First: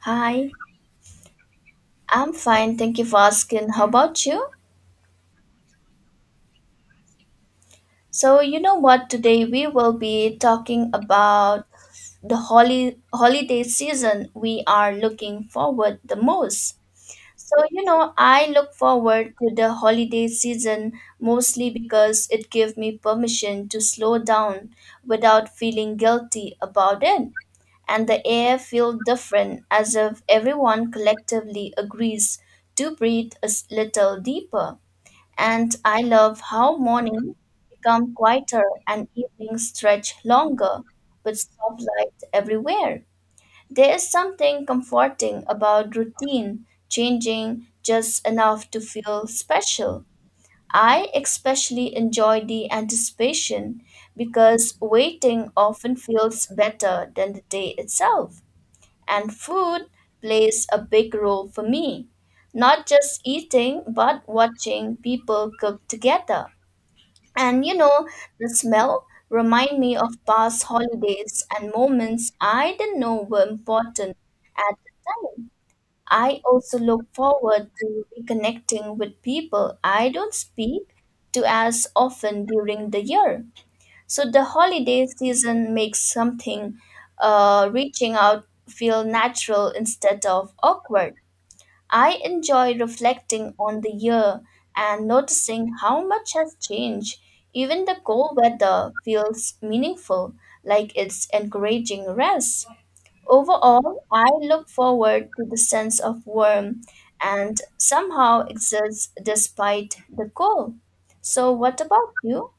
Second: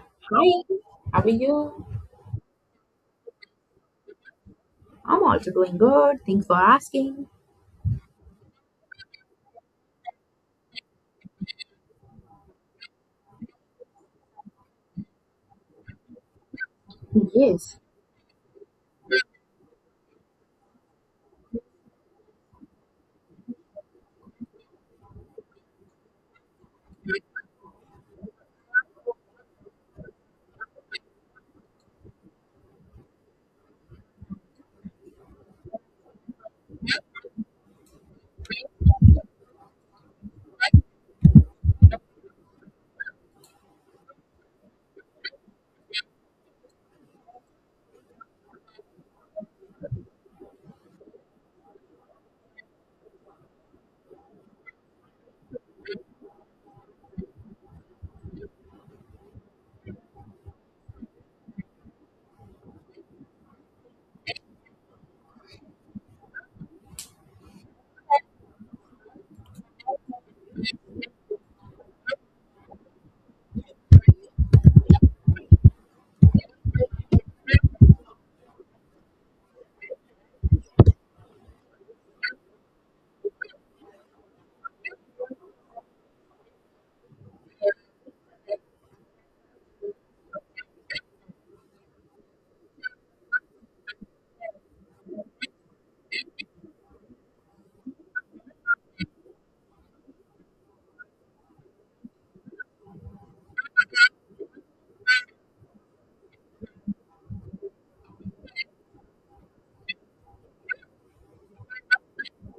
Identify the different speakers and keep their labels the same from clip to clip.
Speaker 1: Hi,
Speaker 2: Hi, how are you?
Speaker 1: I'm fine. Thank you for asking. How about you?
Speaker 2: I'm also doing good. Thanks for asking.
Speaker 1: So, you know what? Today we will be talking about the holy holiday season we are looking forward the most. So,
Speaker 2: Yes.
Speaker 1: you know, I look forward to the holiday season mostly because it gives me permission to slow down without feeling guilty about it. And the air feels different as if everyone collectively agrees to breathe a little deeper. And I love how mornings become quieter and evenings stretch longer with soft light everywhere. There is something comforting about routine changing just enough to feel special. I especially enjoy the anticipation because waiting often feels better than the day itself. And food plays a big role for me. Not just eating, but watching people cook together. And you know, the smell remind me of past holidays and moments I didn't know were important at the time. I also look forward to reconnecting with people I don't speak to as often during the year. So the holiday season makes something reaching out feel natural instead of awkward. I enjoy reflecting on the year and noticing how much has changed. Even the cold weather feels meaningful, like it's encouraging rest. Overall, I look forward to the sense of warmth and somehow exists despite the cold. So, what about you?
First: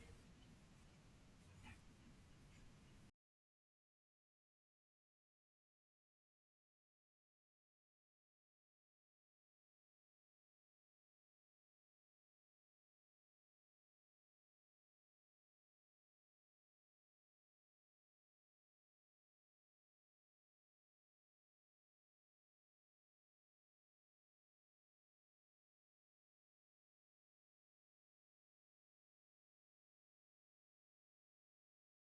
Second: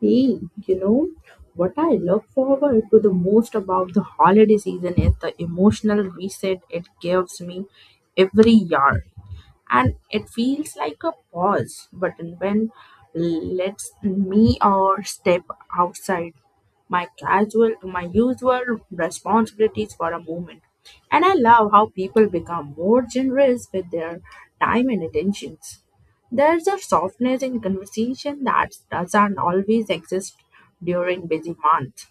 Speaker 2: Hey, you know what I look forward to the most about the holiday season is the emotional reset it gives me every year. And it feels like a pause button when lets me or step outside my casual my usual responsibilities for a moment, and I love how people become more generous with their time and attentions. There's a softness in conversation that doesn't always exist during busy months.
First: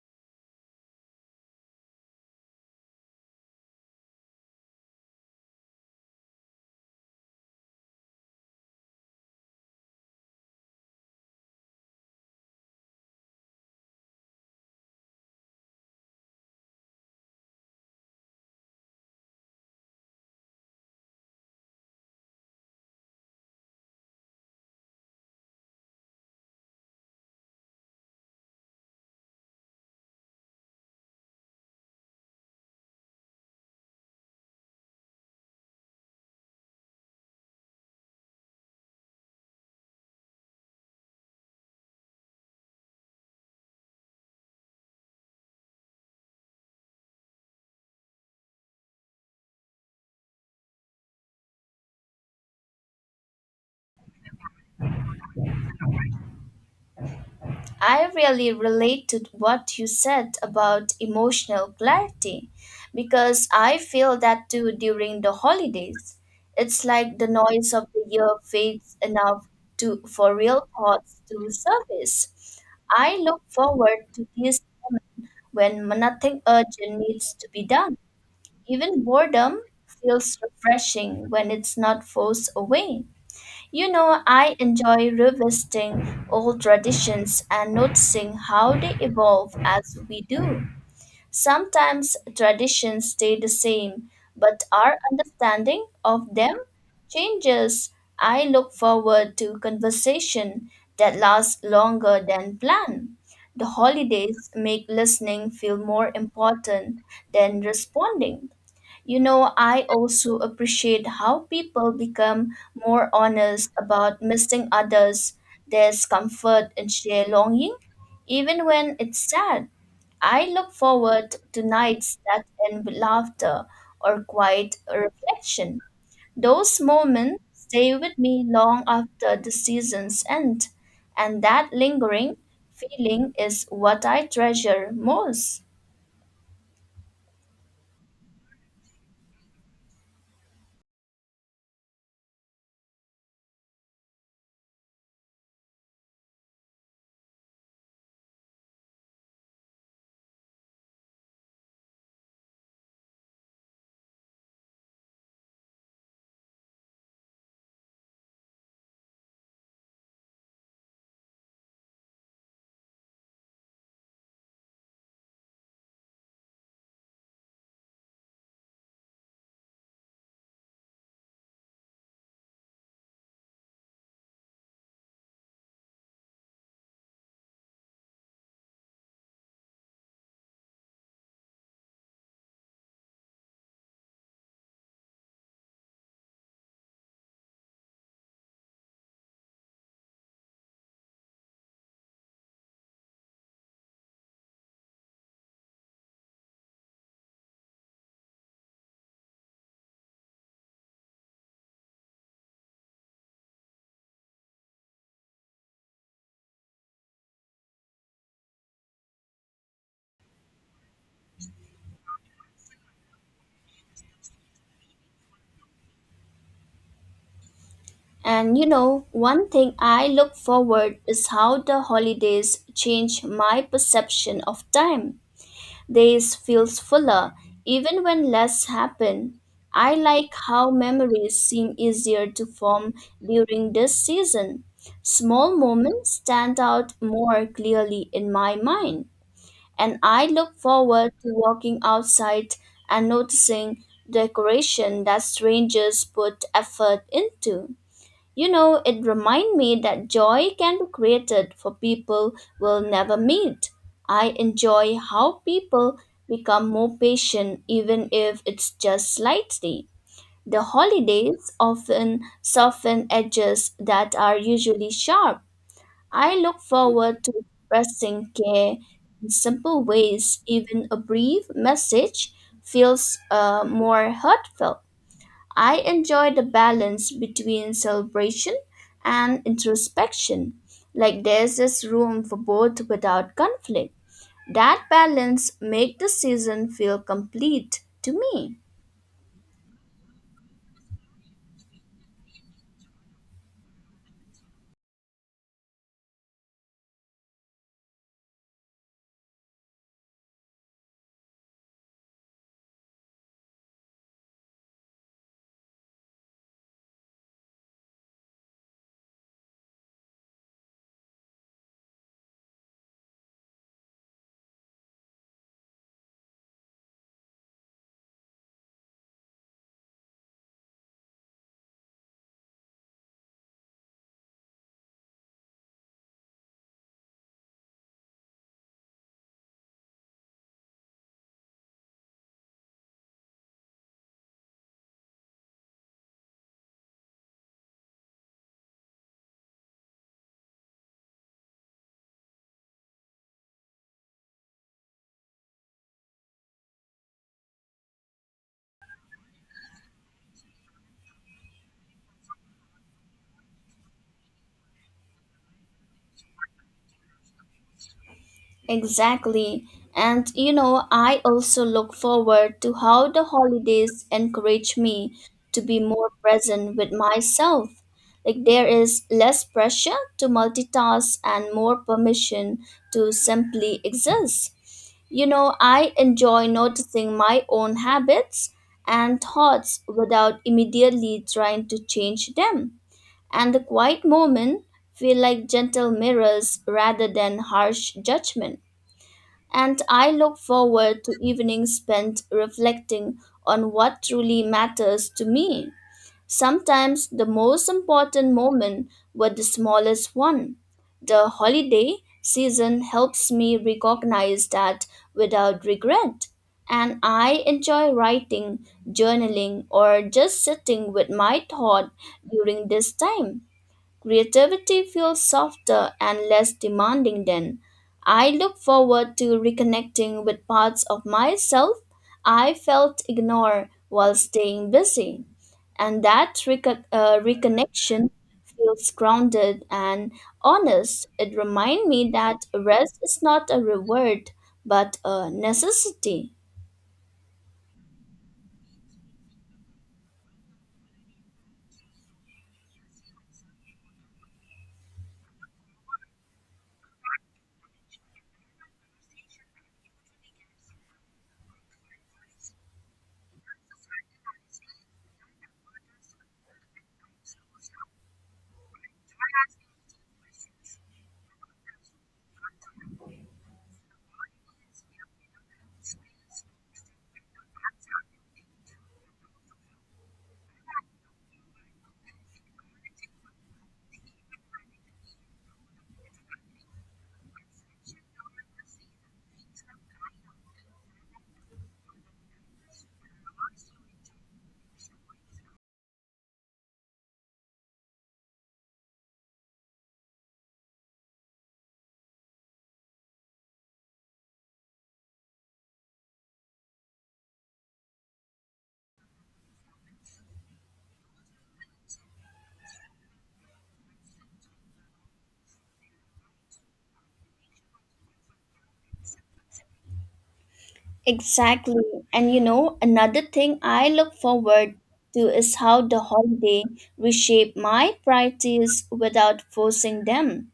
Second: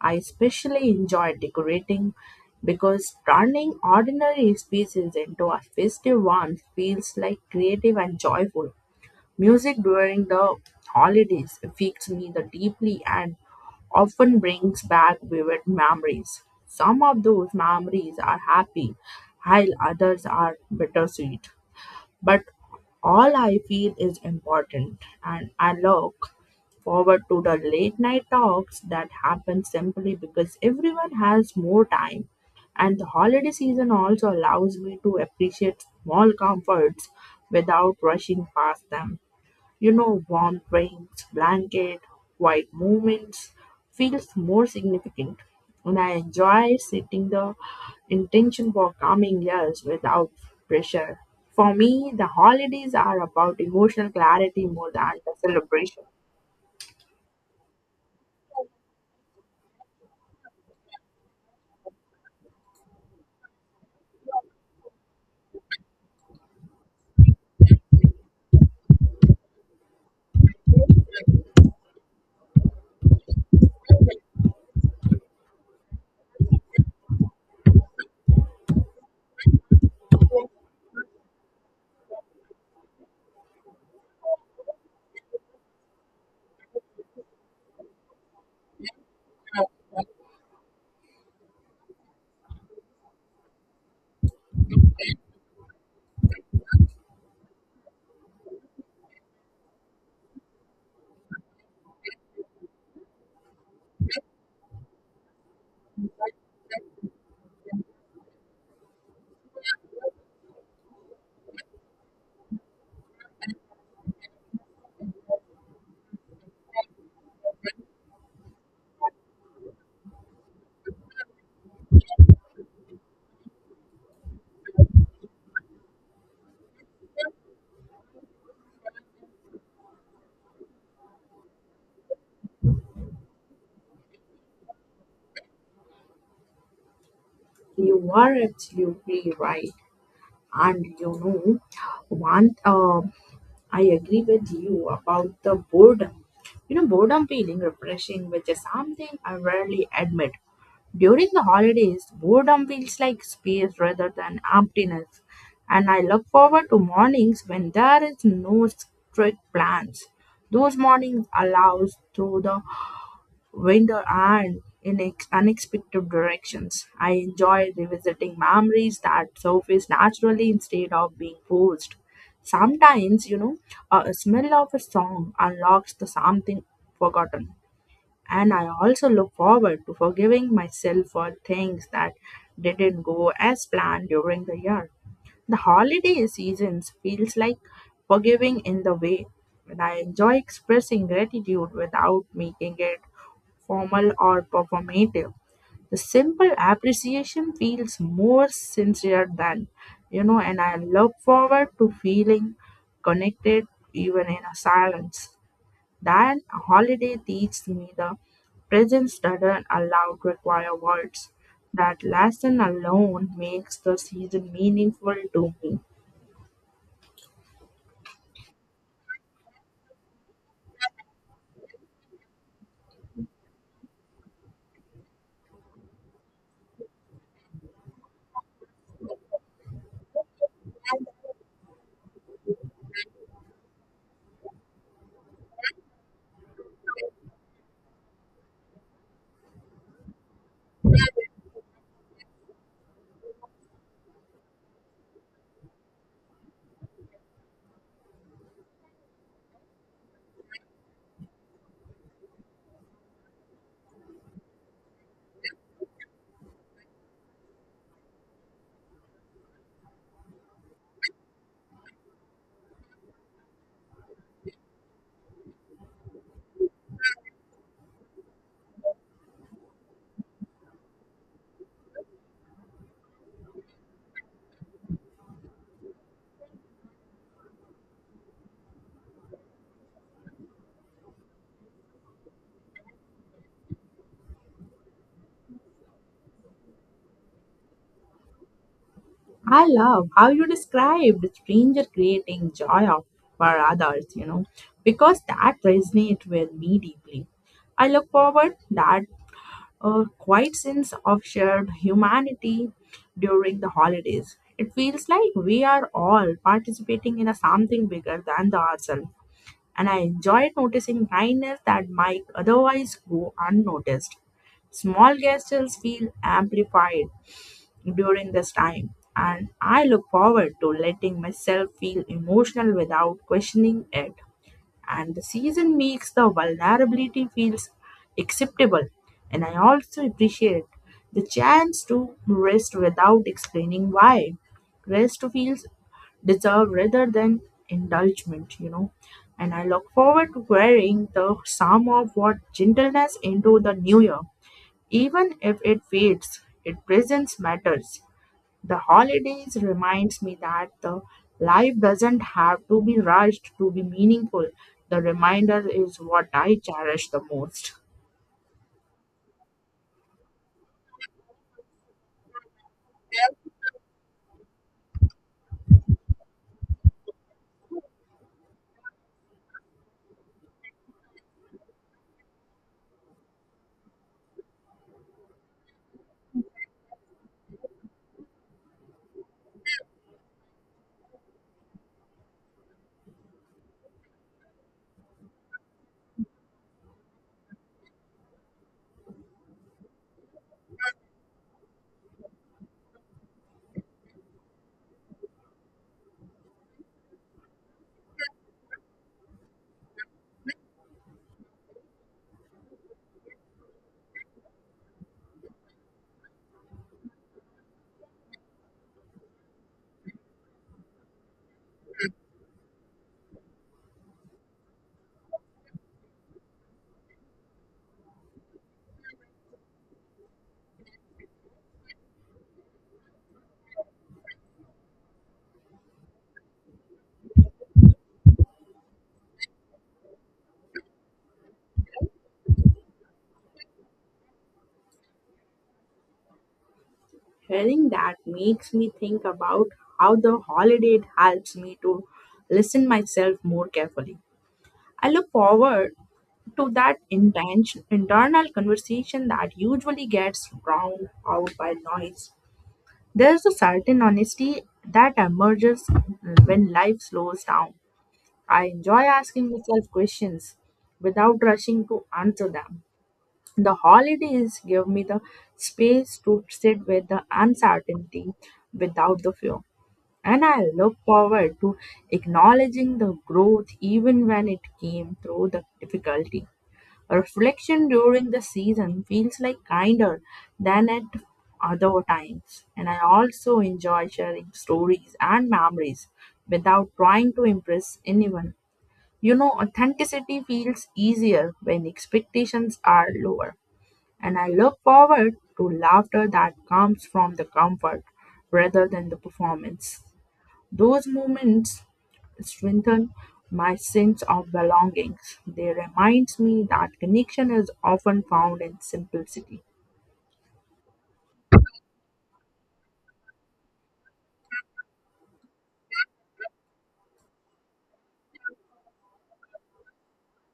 Speaker 2: I especially enjoy decorating because turning ordinary spaces into a festive one feels like creative and joyful. Music during the holidays affects me the deeply and often brings back vivid memories. Some of those memories are happy, while others are bittersweet. But all I feel is important, and I look forward to the late night talks that happen simply because everyone has more time. And the holiday season also allows me to appreciate small comforts without rushing past them. You know, warm drinks, blanket, quiet moments feels more significant. And I enjoy setting the intention for coming years without pressure. For me, the holidays are about emotional clarity more than the celebration.
Speaker 1: I really relate to what you said about emotional clarity because I feel that too during the holidays. It's like the noise of the year fades enough to for real thoughts to surface. I look forward to this when nothing urgent needs to be done. Even boredom feels refreshing when it's not forced away. You know, I enjoy revisiting old traditions and noticing how they evolve as we do. Sometimes traditions stay the same, but our understanding of them changes. I look forward to conversation that lasts longer than planned. The holidays make listening feel more important than responding. You know, I also appreciate how people become more honest about missing others. There's comfort in shared longing, even when it's sad. I look forward to nights that end with laughter or quiet reflection. Those moments stay with me long after the seasons end, and that lingering feeling is what I treasure most.
Speaker 2: You are absolutely right. And you know, one, uh, I agree with you about the boredom. You know, boredom feeling refreshing, which is something I rarely admit. During the holidays, boredom feels like space rather than emptiness, and I look forward to mornings when there is no strict plans. Those mornings allows through the window and in unexpected directions. I enjoy revisiting memories that surface naturally instead of being forced. Sometimes, you know, a smell of a song unlocks the something forgotten, and I also look forward to forgiving myself for things that didn't go as planned during the year. The holiday seasons feels like forgiving in the way when I enjoy expressing gratitude without making it formal or performative. The simple appreciation feels more sincere than, you know, and I look forward to feeling connected even in a silence. That holiday teaches me the presence doesn't allow require words. That lesson alone makes the season meaningful to me.
Speaker 1: And you know, one thing I look forward is how the holidays change my perception of time. Days feels fuller even when less happen. I like how memories seem easier to form during this season. Small moments stand out more clearly in my mind, and I look forward to walking outside and noticing decoration that strangers put effort into. You know, it reminded me that joy can be created for people we'll never meet. I enjoy how people become more patient, even if it's just slightly. The holidays often soften edges that are usually sharp. I look forward to expressing care in simple ways, even a brief message feels more heartfelt. I enjoy the balance between celebration and introspection, like there's this room for both without conflict. That balance make the season feel complete to me.
Speaker 2: I love how you described stranger creating for others, you know, because that resonates with me deeply. I look forward that a quiet sense of shared humanity during the holidays. It feels like we are all participating in a something bigger than the ourselves. And I enjoyed noticing minors that might otherwise go unnoticed. Small gestures feel amplified during this time, and I look forward to letting myself feel emotional without questioning it, and the season makes the vulnerability feels acceptable, and I also appreciate the chance to rest without explaining why rest feels deserved rather than indulgement, you know, and I look forward to wearing the sum of what gentleness into the new year. Even if it fades, it presence matters. The holidays reminds me that the life doesn't have to be rushed to be meaningful. The reminder is what I cherish the most.
Speaker 1: Exactly. And you know, I also look forward to how the holidays encourage me to be more present with myself. Like there is less pressure to multitask and more permission to simply exist. You know, I enjoy noticing my own habits and thoughts without immediately trying to change them. And the quiet moment feel like gentle mirrors rather than harsh judgment. And I look forward to evenings spent reflecting on what truly matters to me. Sometimes the most important moments were the smallest one. The holiday season helps me recognize that without regret. And I enjoy writing, journaling, or just sitting with my thought during this time. Creativity feels softer and less demanding then. I look forward to reconnecting with parts of myself I felt ignored while staying busy. And that reconnection feels grounded and honest. It reminds me that rest is not a reward but a necessity.
Speaker 2: Hearing that makes me think about how the holiday helps me to listen myself more carefully. I look forward to that intention, internal conversation that usually gets drowned out by noise. There's a certain honesty that emerges when life slows down. I enjoy asking myself questions without rushing to answer them. The holidays give me the space to sit with the uncertainty without the fear. And I look forward to acknowledging the growth even when it came through the difficulty. Reflection during the season feels like kinder than at other times. And I also enjoy sharing stories and memories without trying to impress anyone. You know, authenticity feels easier when expectations are lower, and I look forward to laughter that comes from the comfort rather than the performance. Those moments strengthen my sense of belonging. They remind me that connection is often found in simplicity.
Speaker 1: Exactly. And you know, another thing I look forward to is how the holiday reshape my priorities without forcing them.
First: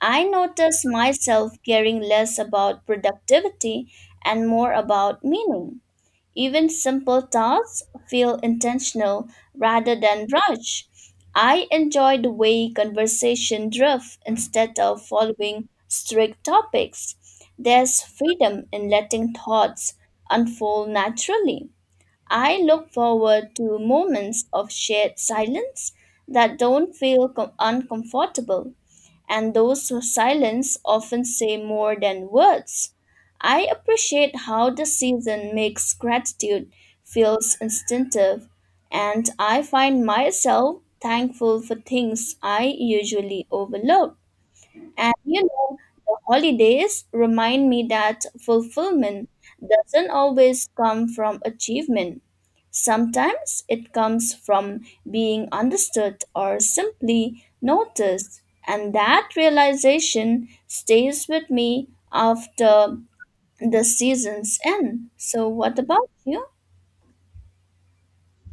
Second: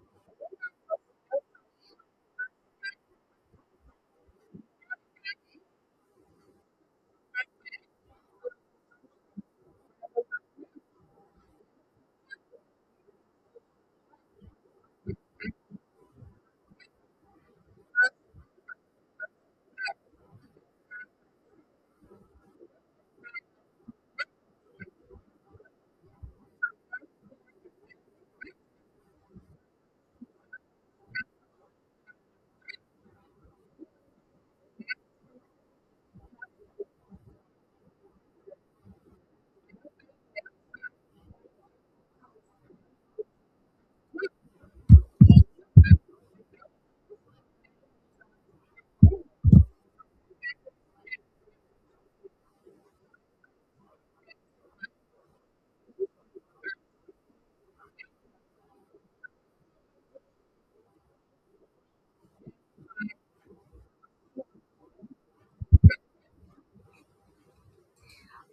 Speaker 1: I notice myself caring less about productivity and more about meaning. Even simple tasks feel intentional rather than rushed. I enjoy the way conversation drifts instead of following strict topics. There's freedom in letting thoughts unfold naturally. I look forward to moments of shared silence that don't uncomfortable, and those silence often say more than words. I appreciate how the season makes gratitude feels instinctive, and I find myself thankful for things I usually overlook. And you know, the holidays remind me that fulfillment doesn't always come from achievement. Sometimes it comes from being understood or simply noticed. And that realization stays with me after the season's end. So, what about you?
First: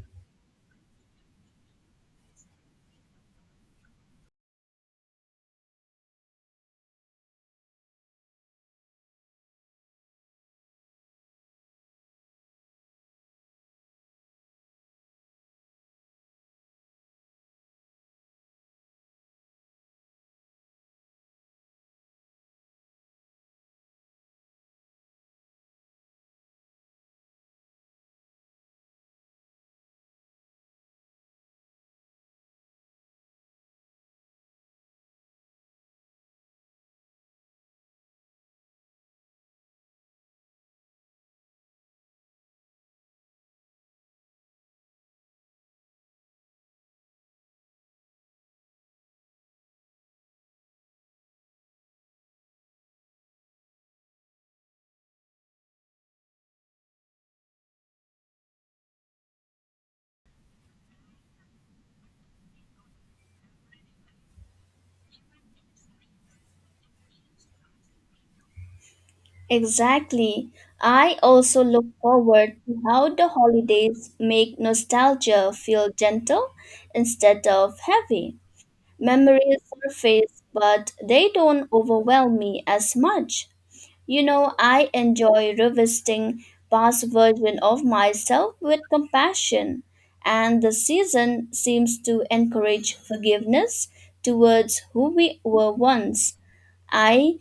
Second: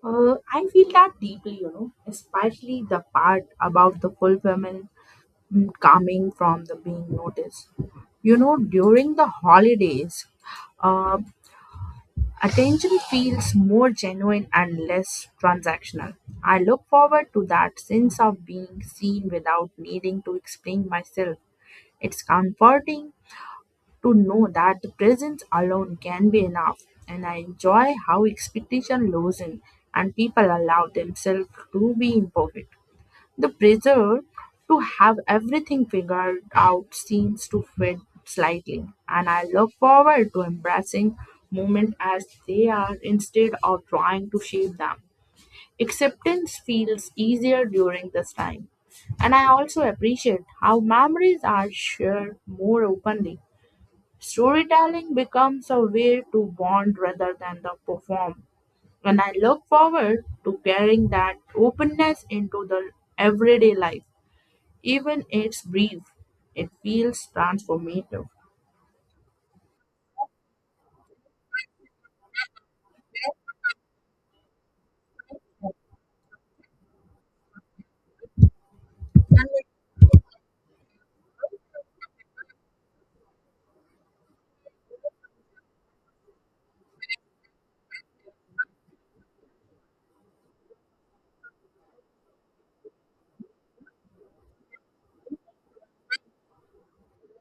Speaker 2: I feel that deeply, you know, especially the part about the fulfillment, coming from the being noticed. You know, during the holidays, uh, attention feels more genuine and less transactional. I look forward to that sense of being seen without needing to explain myself. It's comforting to know that the presence alone can be enough, and I enjoy how expectation loosens and people allow themselves to be imperfect. The pressure to have everything figured out seems to fade slightly, and I look forward to embracing moments as they are instead of trying to shape them. Acceptance feels easier during this time, and I also appreciate how memories are shared more openly. Storytelling becomes a way to bond rather than the perform, and I look forward to carrying that openness into the everyday life. Even it's brief, it feels transformative.
Speaker 1: Exactly. I also look forward to how the holidays make nostalgia feel gentle instead of heavy. Memories surface, but they don't overwhelm me as much. You know, I enjoy revisiting past versions of myself with compassion, and the season seems to encourage forgiveness towards who we were once. I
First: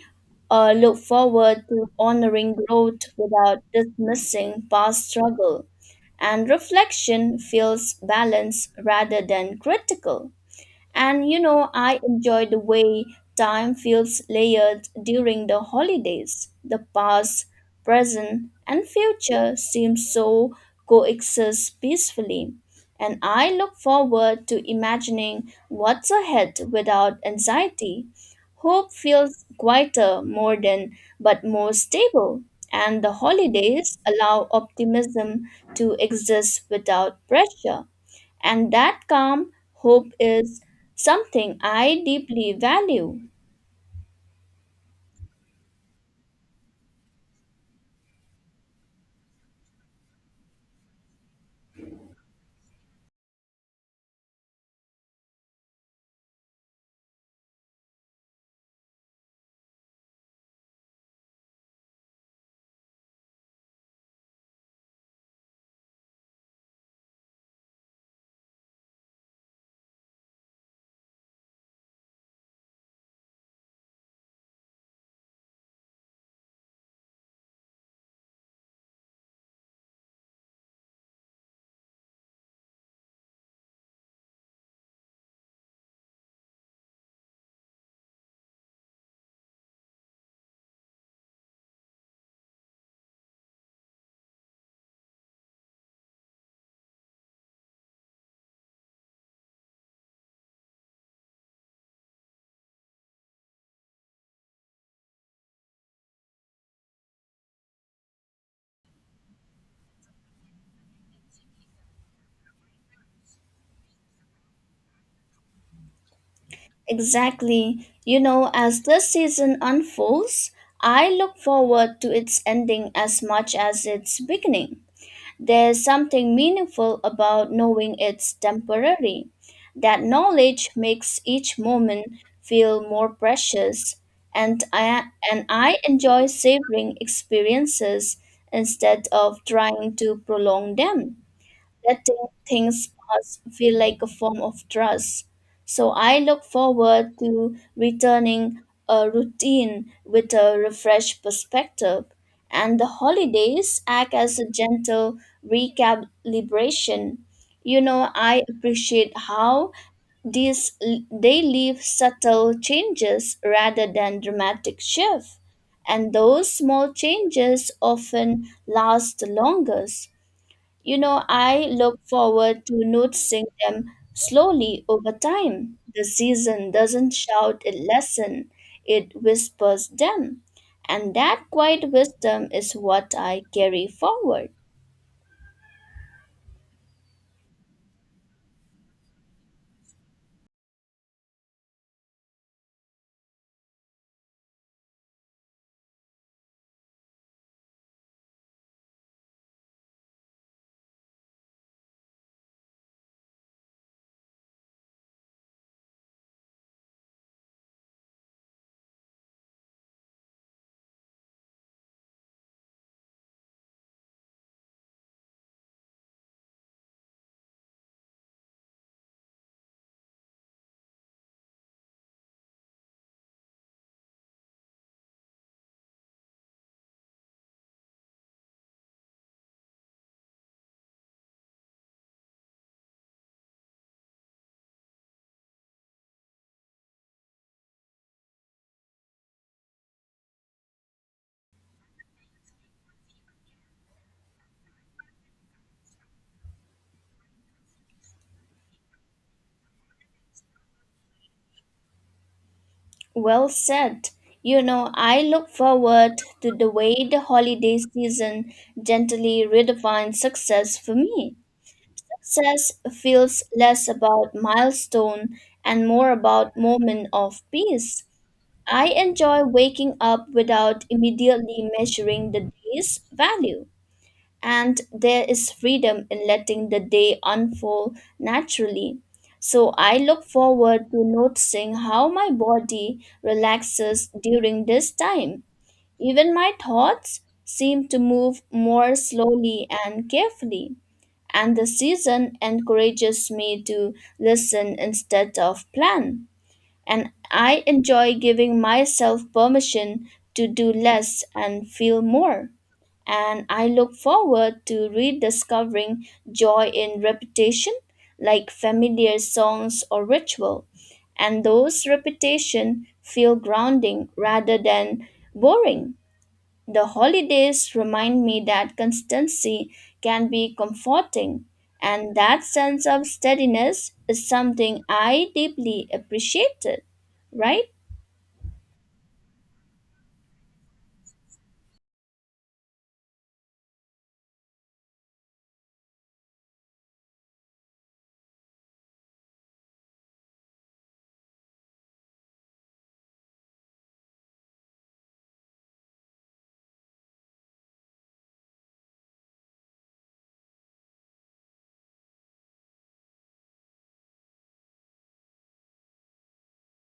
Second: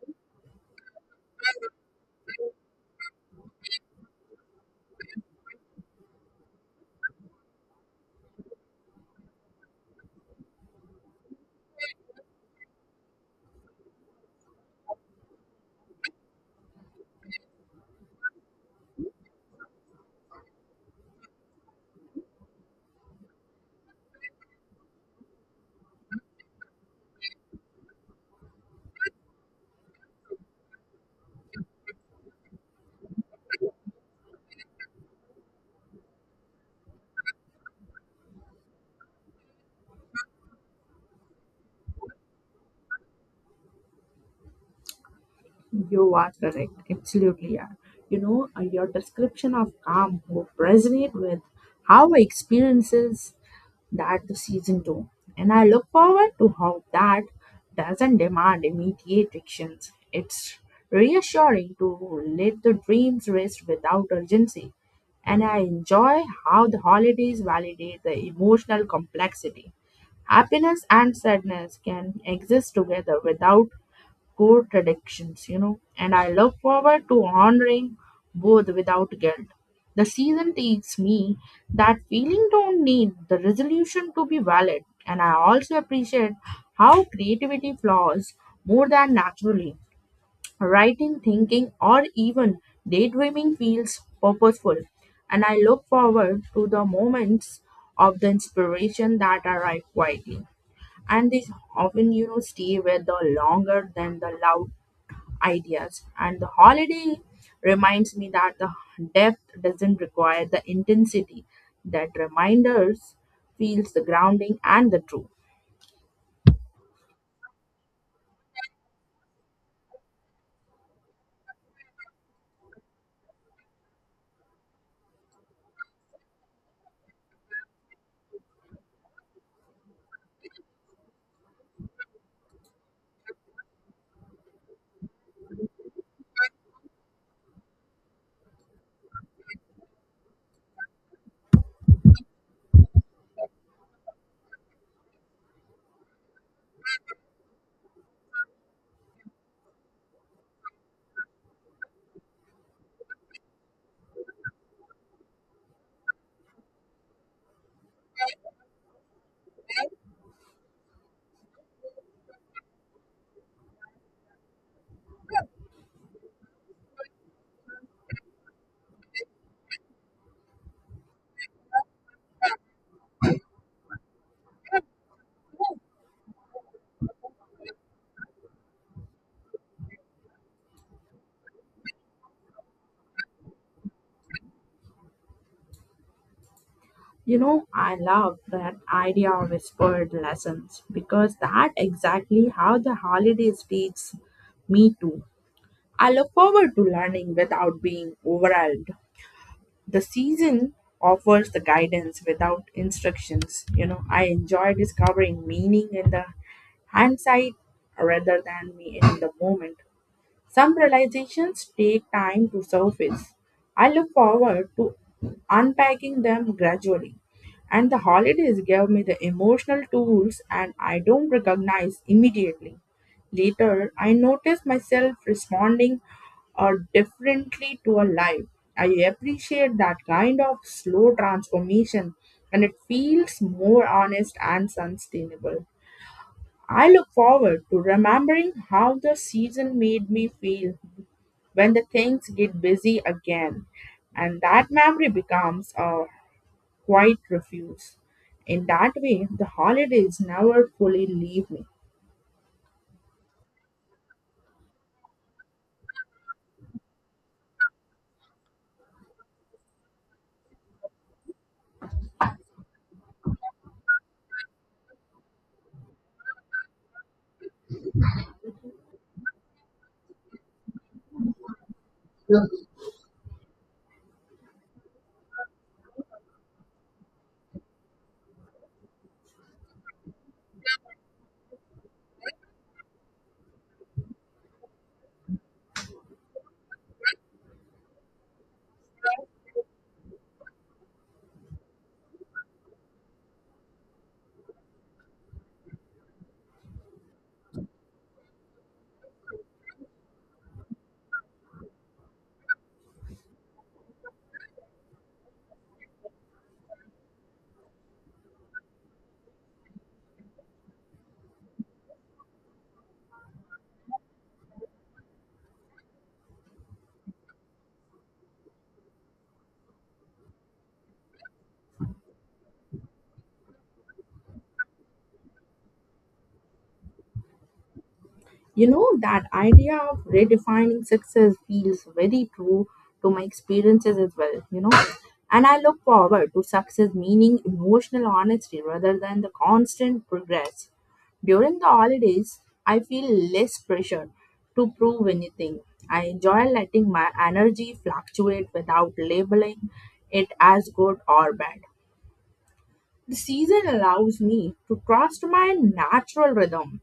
Speaker 1: uh, look forward to honoring growth without dismissing past struggle, and reflection feels balanced rather than critical. And you know, I enjoy the way time feels layered during the holidays. The past, present, and future seem so coexist peacefully. And I look forward to imagining what's ahead without anxiety. Hope feels quieter, more than, but more stable. And the holidays allow optimism to exist without pressure. And that calm hope is something I deeply value.
Speaker 2: You are correct, absolutely are. You know, your description of calm will resonate with how I experiences that the season 2. And I look forward to how that doesn't demand immediate actions. It's reassuring to let the dreams rest without urgency, and I enjoy how the holidays validate the emotional complexity. Happiness and sadness can exist together without core traditions, you know, and I look forward to honoring both without guilt. The season takes me that feeling don't need the resolution to be valid, and I also appreciate how creativity flows more than naturally. Writing, thinking, or even daydreaming feels purposeful, and I look forward to the moments of the inspiration that arrive quietly. And these often, you know, stay with the longer than the loud ideas. And the holiday reminds me that the depth doesn't require the intensity, that reminders feels the grounding and the truth.
Speaker 1: Exactly. You know, as this season unfolds, I look forward to its ending as much as its beginning. There's something meaningful about knowing it's temporary. That knowledge makes each moment feel more precious, and I enjoy savoring experiences instead of trying to prolong them. Letting things pass feel like a form of trust. So I look forward to returning a routine with a refreshed perspective. And the holidays act as a gentle recalibration. You know, I appreciate how these they leave subtle changes rather than dramatic shift, and those small changes often last the longest. You know, I look forward to noticing them slowly over time. The season doesn't shout a lesson, it whispers them. And that quiet wisdom is what I carry forward.
Speaker 2: You know, I love that idea of whispered lessons because that exactly how the holidays teach me too. I look forward to learning without being overwhelmed. The season offers the guidance without instructions. You know, I enjoy discovering meaning in the hindsight rather than me in the moment. Some realizations take time to surface. I look forward to unpacking them gradually. And the holidays gave me the emotional tools and I don't recognize immediately. Later, I notice myself responding, differently to a life. I appreciate that kind of slow transformation, and it feels more honest and sustainable. I look forward to remembering how the season made me feel when the things get busy again, and that memory becomes a quiet refuge. In that way the holidays never fully leave me.
Speaker 1: Well said. You know, I look forward to the way the holiday season gently redefines success for me. Success feels less about milestone and more about moment of peace. I enjoy waking up without immediately measuring the day's value, and there is freedom in letting the day unfold naturally. So I look forward to noticing how my body relaxes during this time. Even my thoughts seem to move more slowly and carefully, and the season encourages me to listen instead of plan, and I enjoy giving myself permission to do less and feel more. And I look forward to rediscovering joy in repetition, like familiar songs or ritual. And those repetition feel grounding rather than boring. The holidays remind me that constancy can be comforting, and that sense of steadiness is something I deeply appreciated, right?
Speaker 2: You know, that idea of redefining success feels very true to my experiences as well, you know. And I look forward to success meaning emotional honesty rather than the constant progress. During the holidays, I feel less pressure to prove anything. I enjoy letting my energy fluctuate without labeling it as good or bad. The season allows me to trust my natural rhythm,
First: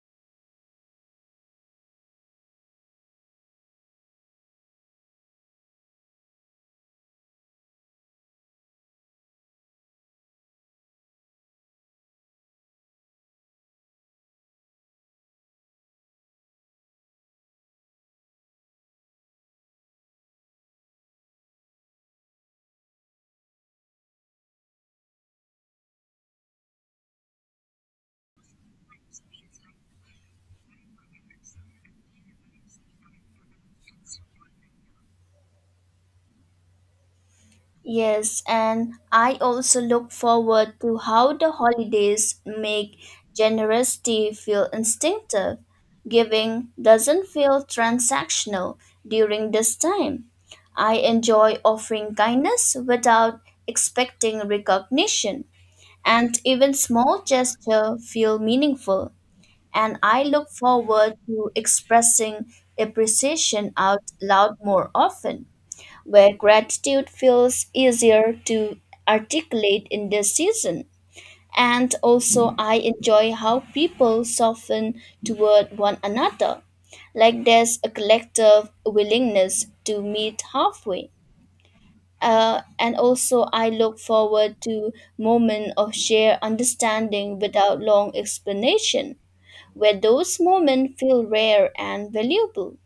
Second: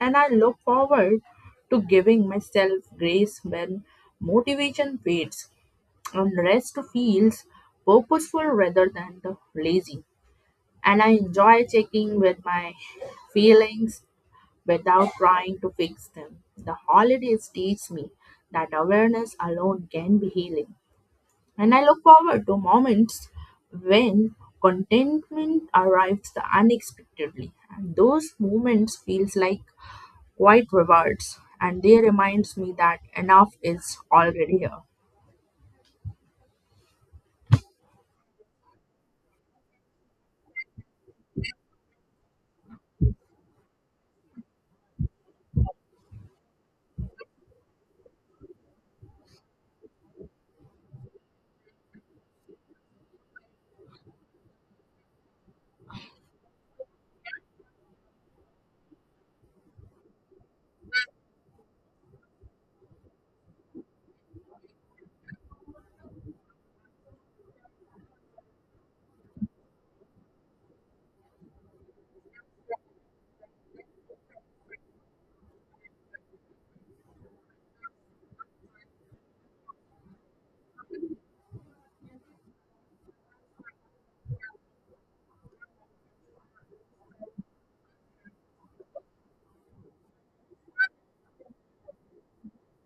Speaker 2: and I look forward to giving myself grace when motivation fades and rest feels purposeful rather than the lazy. And I enjoy checking with my feelings without trying to fix them. The holidays teach me that awareness alone can be healing. And I look forward to moments when contentment arrives unexpectedly. And those moments feels like quite rewards, and they reminds me that enough is already here.
Speaker 1: Yes, and I also look forward to how the holidays make generosity feel instinctive. Giving doesn't feel transactional during this time. I enjoy offering kindness without expecting recognition, and even small gestures feel meaningful. And I look forward to expressing appreciation out loud more often, where gratitude feels easier to articulate in this season. And also, I enjoy how people soften toward one another, like there's a collective willingness to meet halfway, and also I look forward to moments of shared understanding without long explanation, where those moments feel rare and valuable.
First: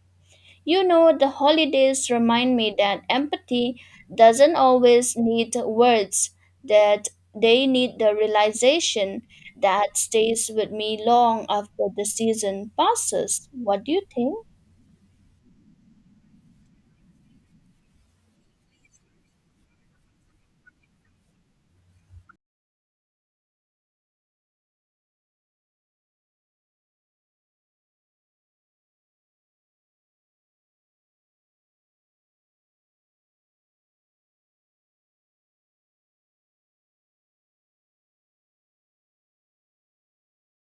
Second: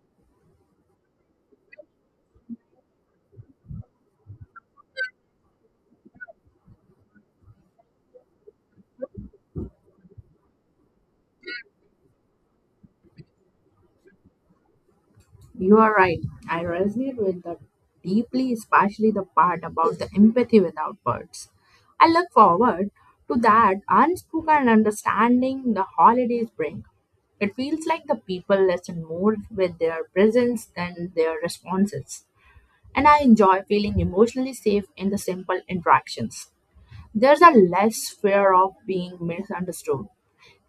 Speaker 1: You know, the holidays remind me that empathy doesn't always need words, that they need the realization that stays with me long after the season passes. What do you think?
Speaker 2: You are right. I resonate with that deeply, especially the part about the empathy without words. I look forward to that unspoken understanding the holidays bring. It feels like the people listen more with their presence than their responses. And I enjoy feeling emotionally safe in the simple interactions. There's a less fear of being misunderstood,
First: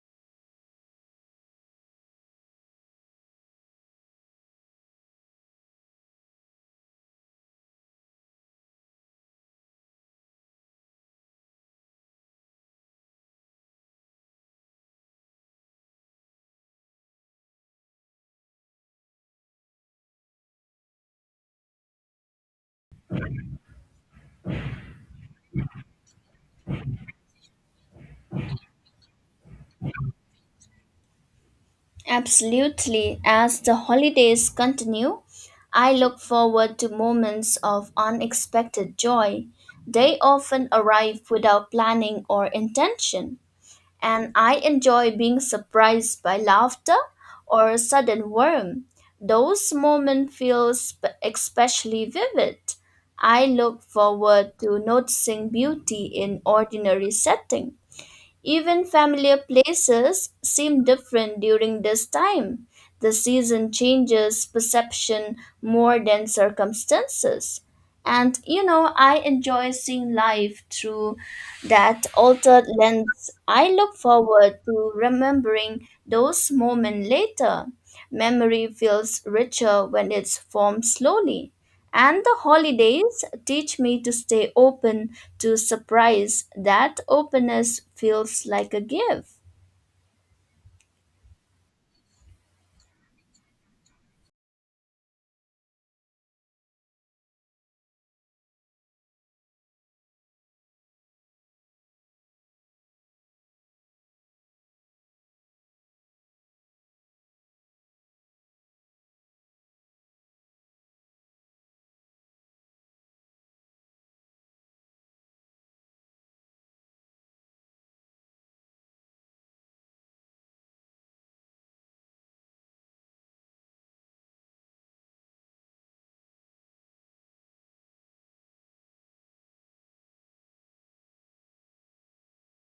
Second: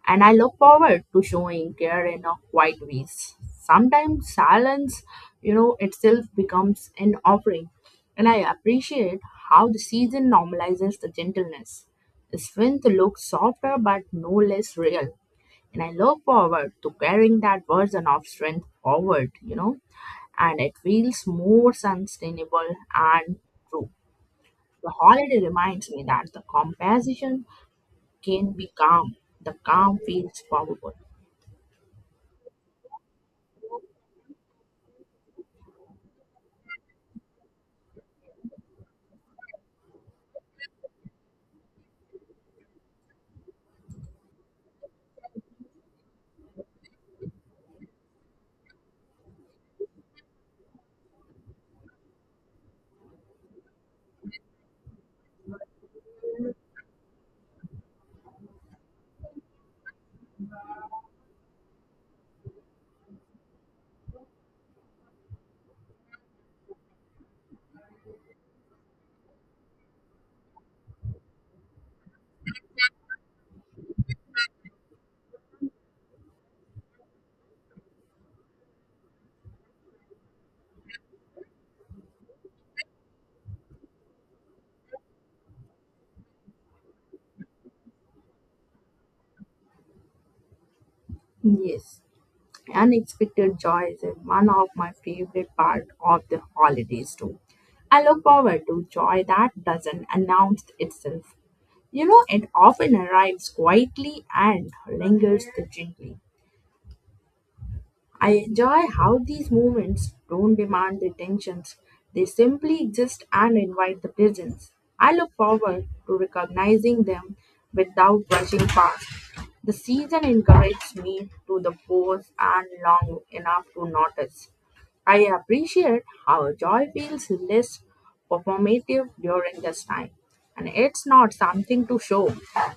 Speaker 2: and I look forward to showing care in a quiet ways. Sometimes silence, you know, itself becomes an offering, and I appreciate how the season normalizes the gentleness. The strength looks softer but no less real, and I look forward to carrying that version of strength forward, you know, and it feels more sustainable and true. The holiday reminds me that the compassion can be calm, the calm feels powerful.
Speaker 1: Absolutely. As the holidays continue, I look forward to moments of unexpected joy. They often arrive without planning or intention, and I enjoy being surprised by laughter or a sudden warmth. Those moments especially vivid. I look forward to noticing beauty in ordinary setting, even familiar places seem different during this time. The season changes perception more than circumstances. And you know, I enjoy seeing life through that altered lens. I look forward to remembering those moments later. Memory feels richer when it's formed slowly. And the holidays teach me to stay open to surprise. That openness feels like a gift.
Speaker 2: Yes, unexpected joy is one of my favorite part of the holidays too. I look forward to joy that doesn't announce itself. You know, it often arrives quietly and lingers gently. I enjoy how these moments don't demand attentions. They simply exist and invite the presence. I look forward to recognizing them without rushing past. The season encourages me to the pause and long enough to notice. I appreciate how joy feels less performative during this time. And it's not something to show,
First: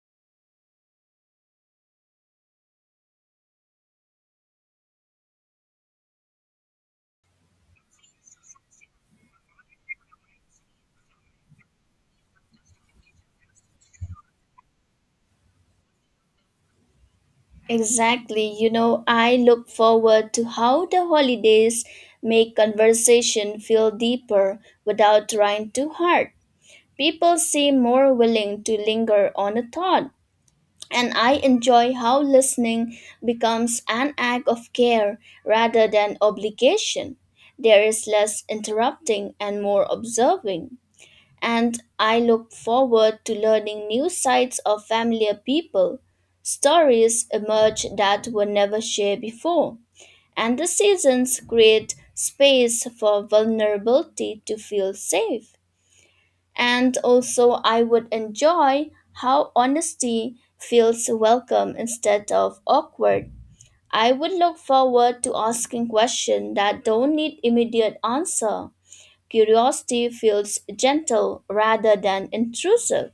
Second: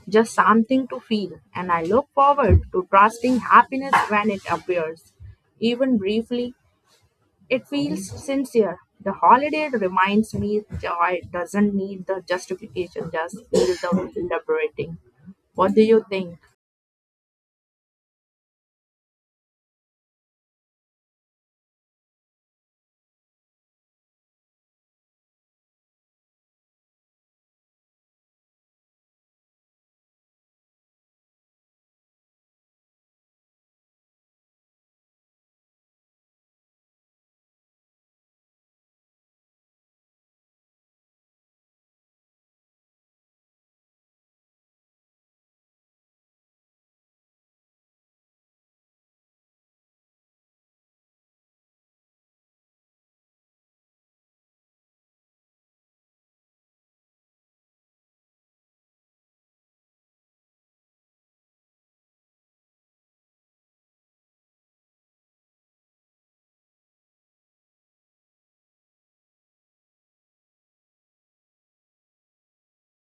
Speaker 2: just something to feel. And I look forward to trusting happiness when it appears. Even briefly, it feels sincere. The holiday reminds me joy doesn't need the justification, just feel the liberating. What do you think?
Speaker 1: Exactly. You know, I look forward to how the holidays make conversation feel deeper without trying too hard. People seem more willing to linger on a thought, and I enjoy how listening becomes an act of care rather than obligation. There is less interrupting and more observing. And I look forward to learning new sides of familiar people. Stories emerge that were never shared before, and the seasons create space for vulnerability to feel safe. And also, I would enjoy how honesty feels welcome instead of awkward. I would look forward to asking questions that don't need immediate answer. Curiosity feels gentle rather than intrusive.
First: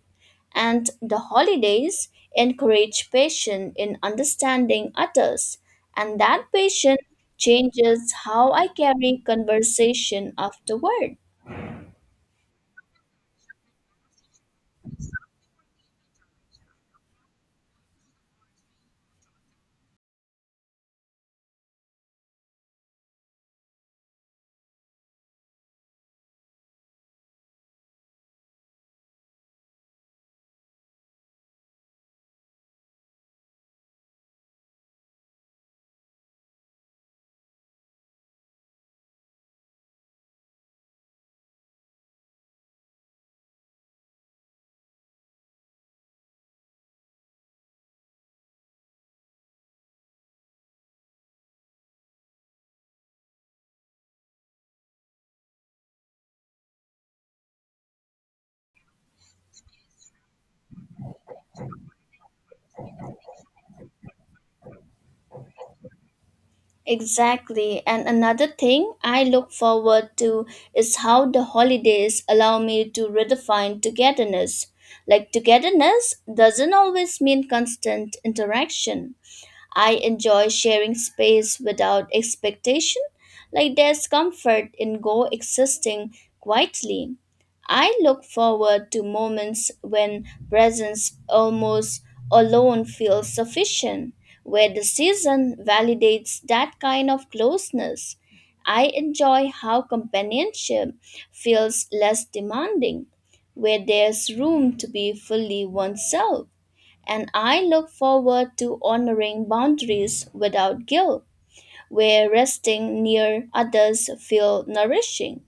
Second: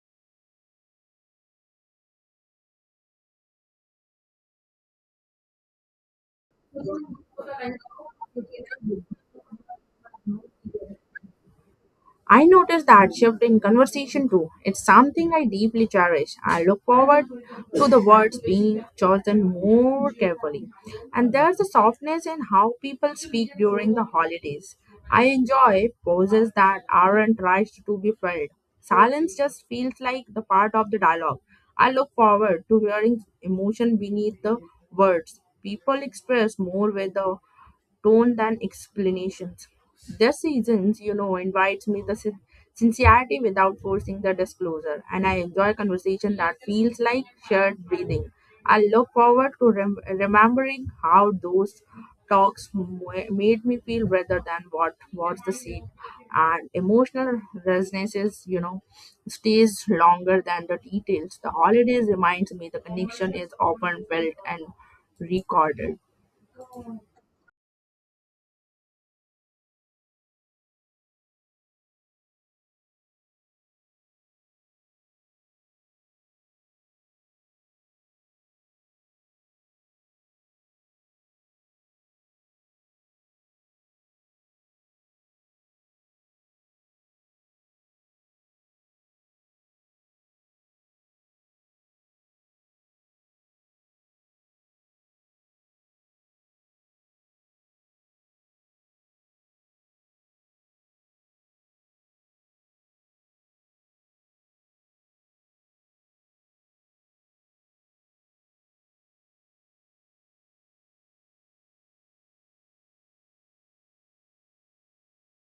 Speaker 1: And the holidays encourage patience in understanding others. And that patience changes how I carry conversation afterward.
Speaker 2: I noticed that shift in conversation too. It's something I deeply cherish. I look forward to the words being chosen more carefully. And there's a softness in how people speak during the holidays. I enjoy pauses that aren't rushed to be filled. Silence just feels like the part of the dialogue. I look forward to hearing emotion beneath the words. People express more with the tone than explanations. Their seasons, you know, invites me the sincerity without forcing the disclosure, and I enjoy conversation that feels like shared breathing. I look forward to remembering how those talks made me feel rather than what was the scene, and emotional resonances, you know, stays longer than the details. The holidays reminds me the connection is often felt and recorded.
Speaker 1: Exactly. And another thing I look forward to is how the holidays allow me to redefine togetherness. Like, togetherness doesn't always mean constant interaction. I enjoy sharing space without expectation, like there's comfort in coexisting quietly. I look forward to moments when presence almost alone feels sufficient, where the season validates that kind of closeness. I enjoy how companionship feels less demanding, where there's room to be fully oneself, and I look forward to honoring boundaries without guilt, where resting near others feel nourishing.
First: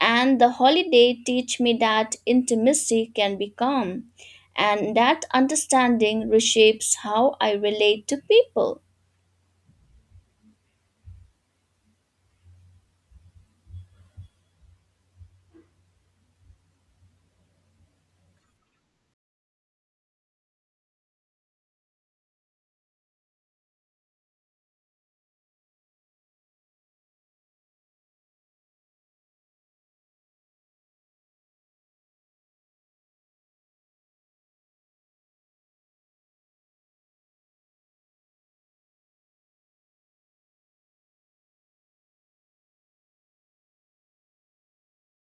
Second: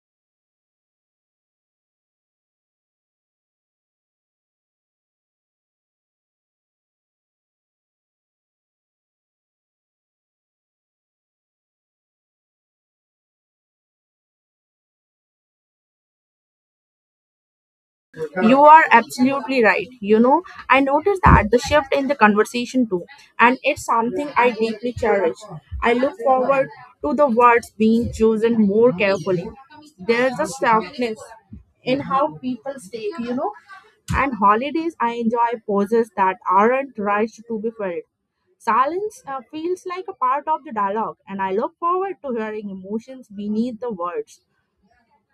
Speaker 1: And the holiday teach me that intimacy can be calm, and that understanding reshapes how I relate to people.
Speaker 2: You are absolutely right. You know, I noticed that the shift in the conversation too, and it's something I deeply cherish. I look forward to the words being chosen more carefully. There's a softness in how people speak, you know, and holidays I enjoy pauses that aren't rushed to be filled. Silence, feels like a part of the dialogue, and I look forward to hearing emotions beneath the words.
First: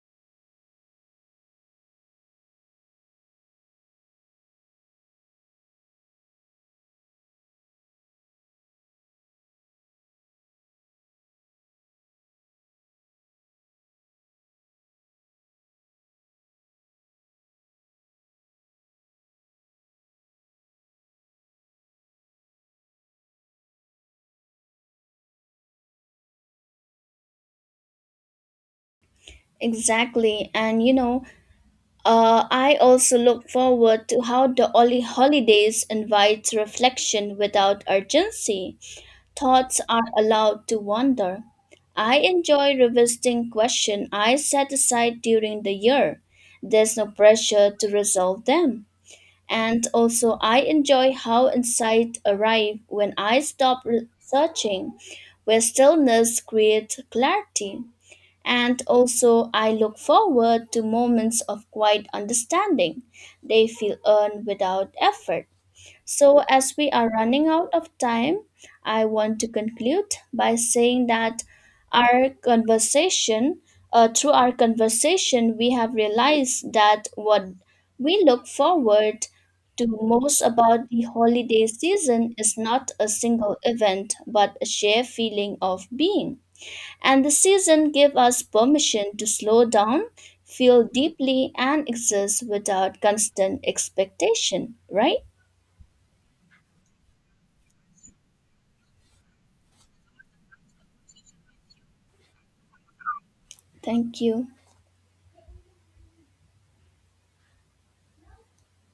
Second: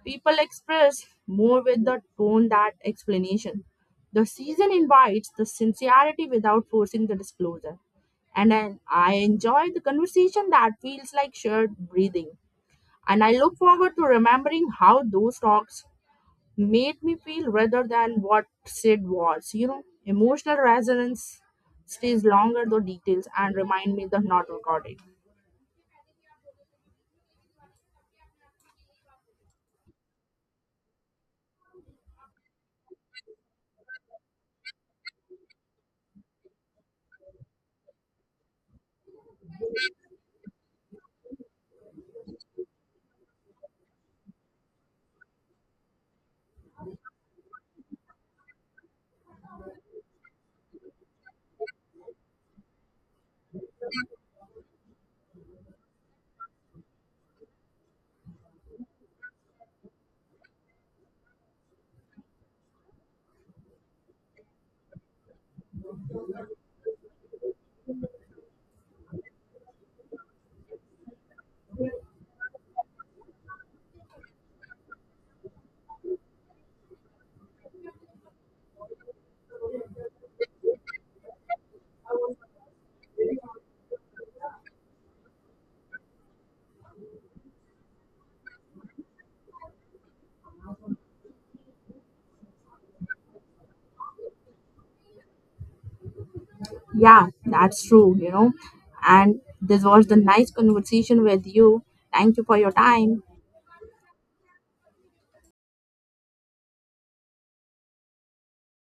Speaker 2: People express more with the tone that explanation. The season invites the sincerity without forcing the disclosure. And I enjoy the conversation that feels like shared breathing. And I look forward to remembering how those talks made me feel rather than what Sid was. You know, emotional resonance stays longer, though details, and remind me the not recorded.
Speaker 1: Exactly, and you know, I also look forward to how the holidays invites reflection without urgency. Thoughts are allowed to wander. I enjoy revisiting questions I set aside during the year. There's no pressure to resolve them. And also, I enjoy how insight arrive when I stop researching, where stillness creates clarity. And also, I look forward to moments of quiet understanding. They feel earned without effort. So, as we are running out of time, I want to conclude by saying that our conversation, through our conversation, we have realized that what we look forward to most about the holiday season is not a single event, but a shared feeling of being. And the season gives us permission to slow down, feel deeply, and exist without constant expectation, right?
Speaker 2: Yeah, that's true, you know. And this was the nice conversation with you. Thank you for your time.
Speaker 1: Thank you.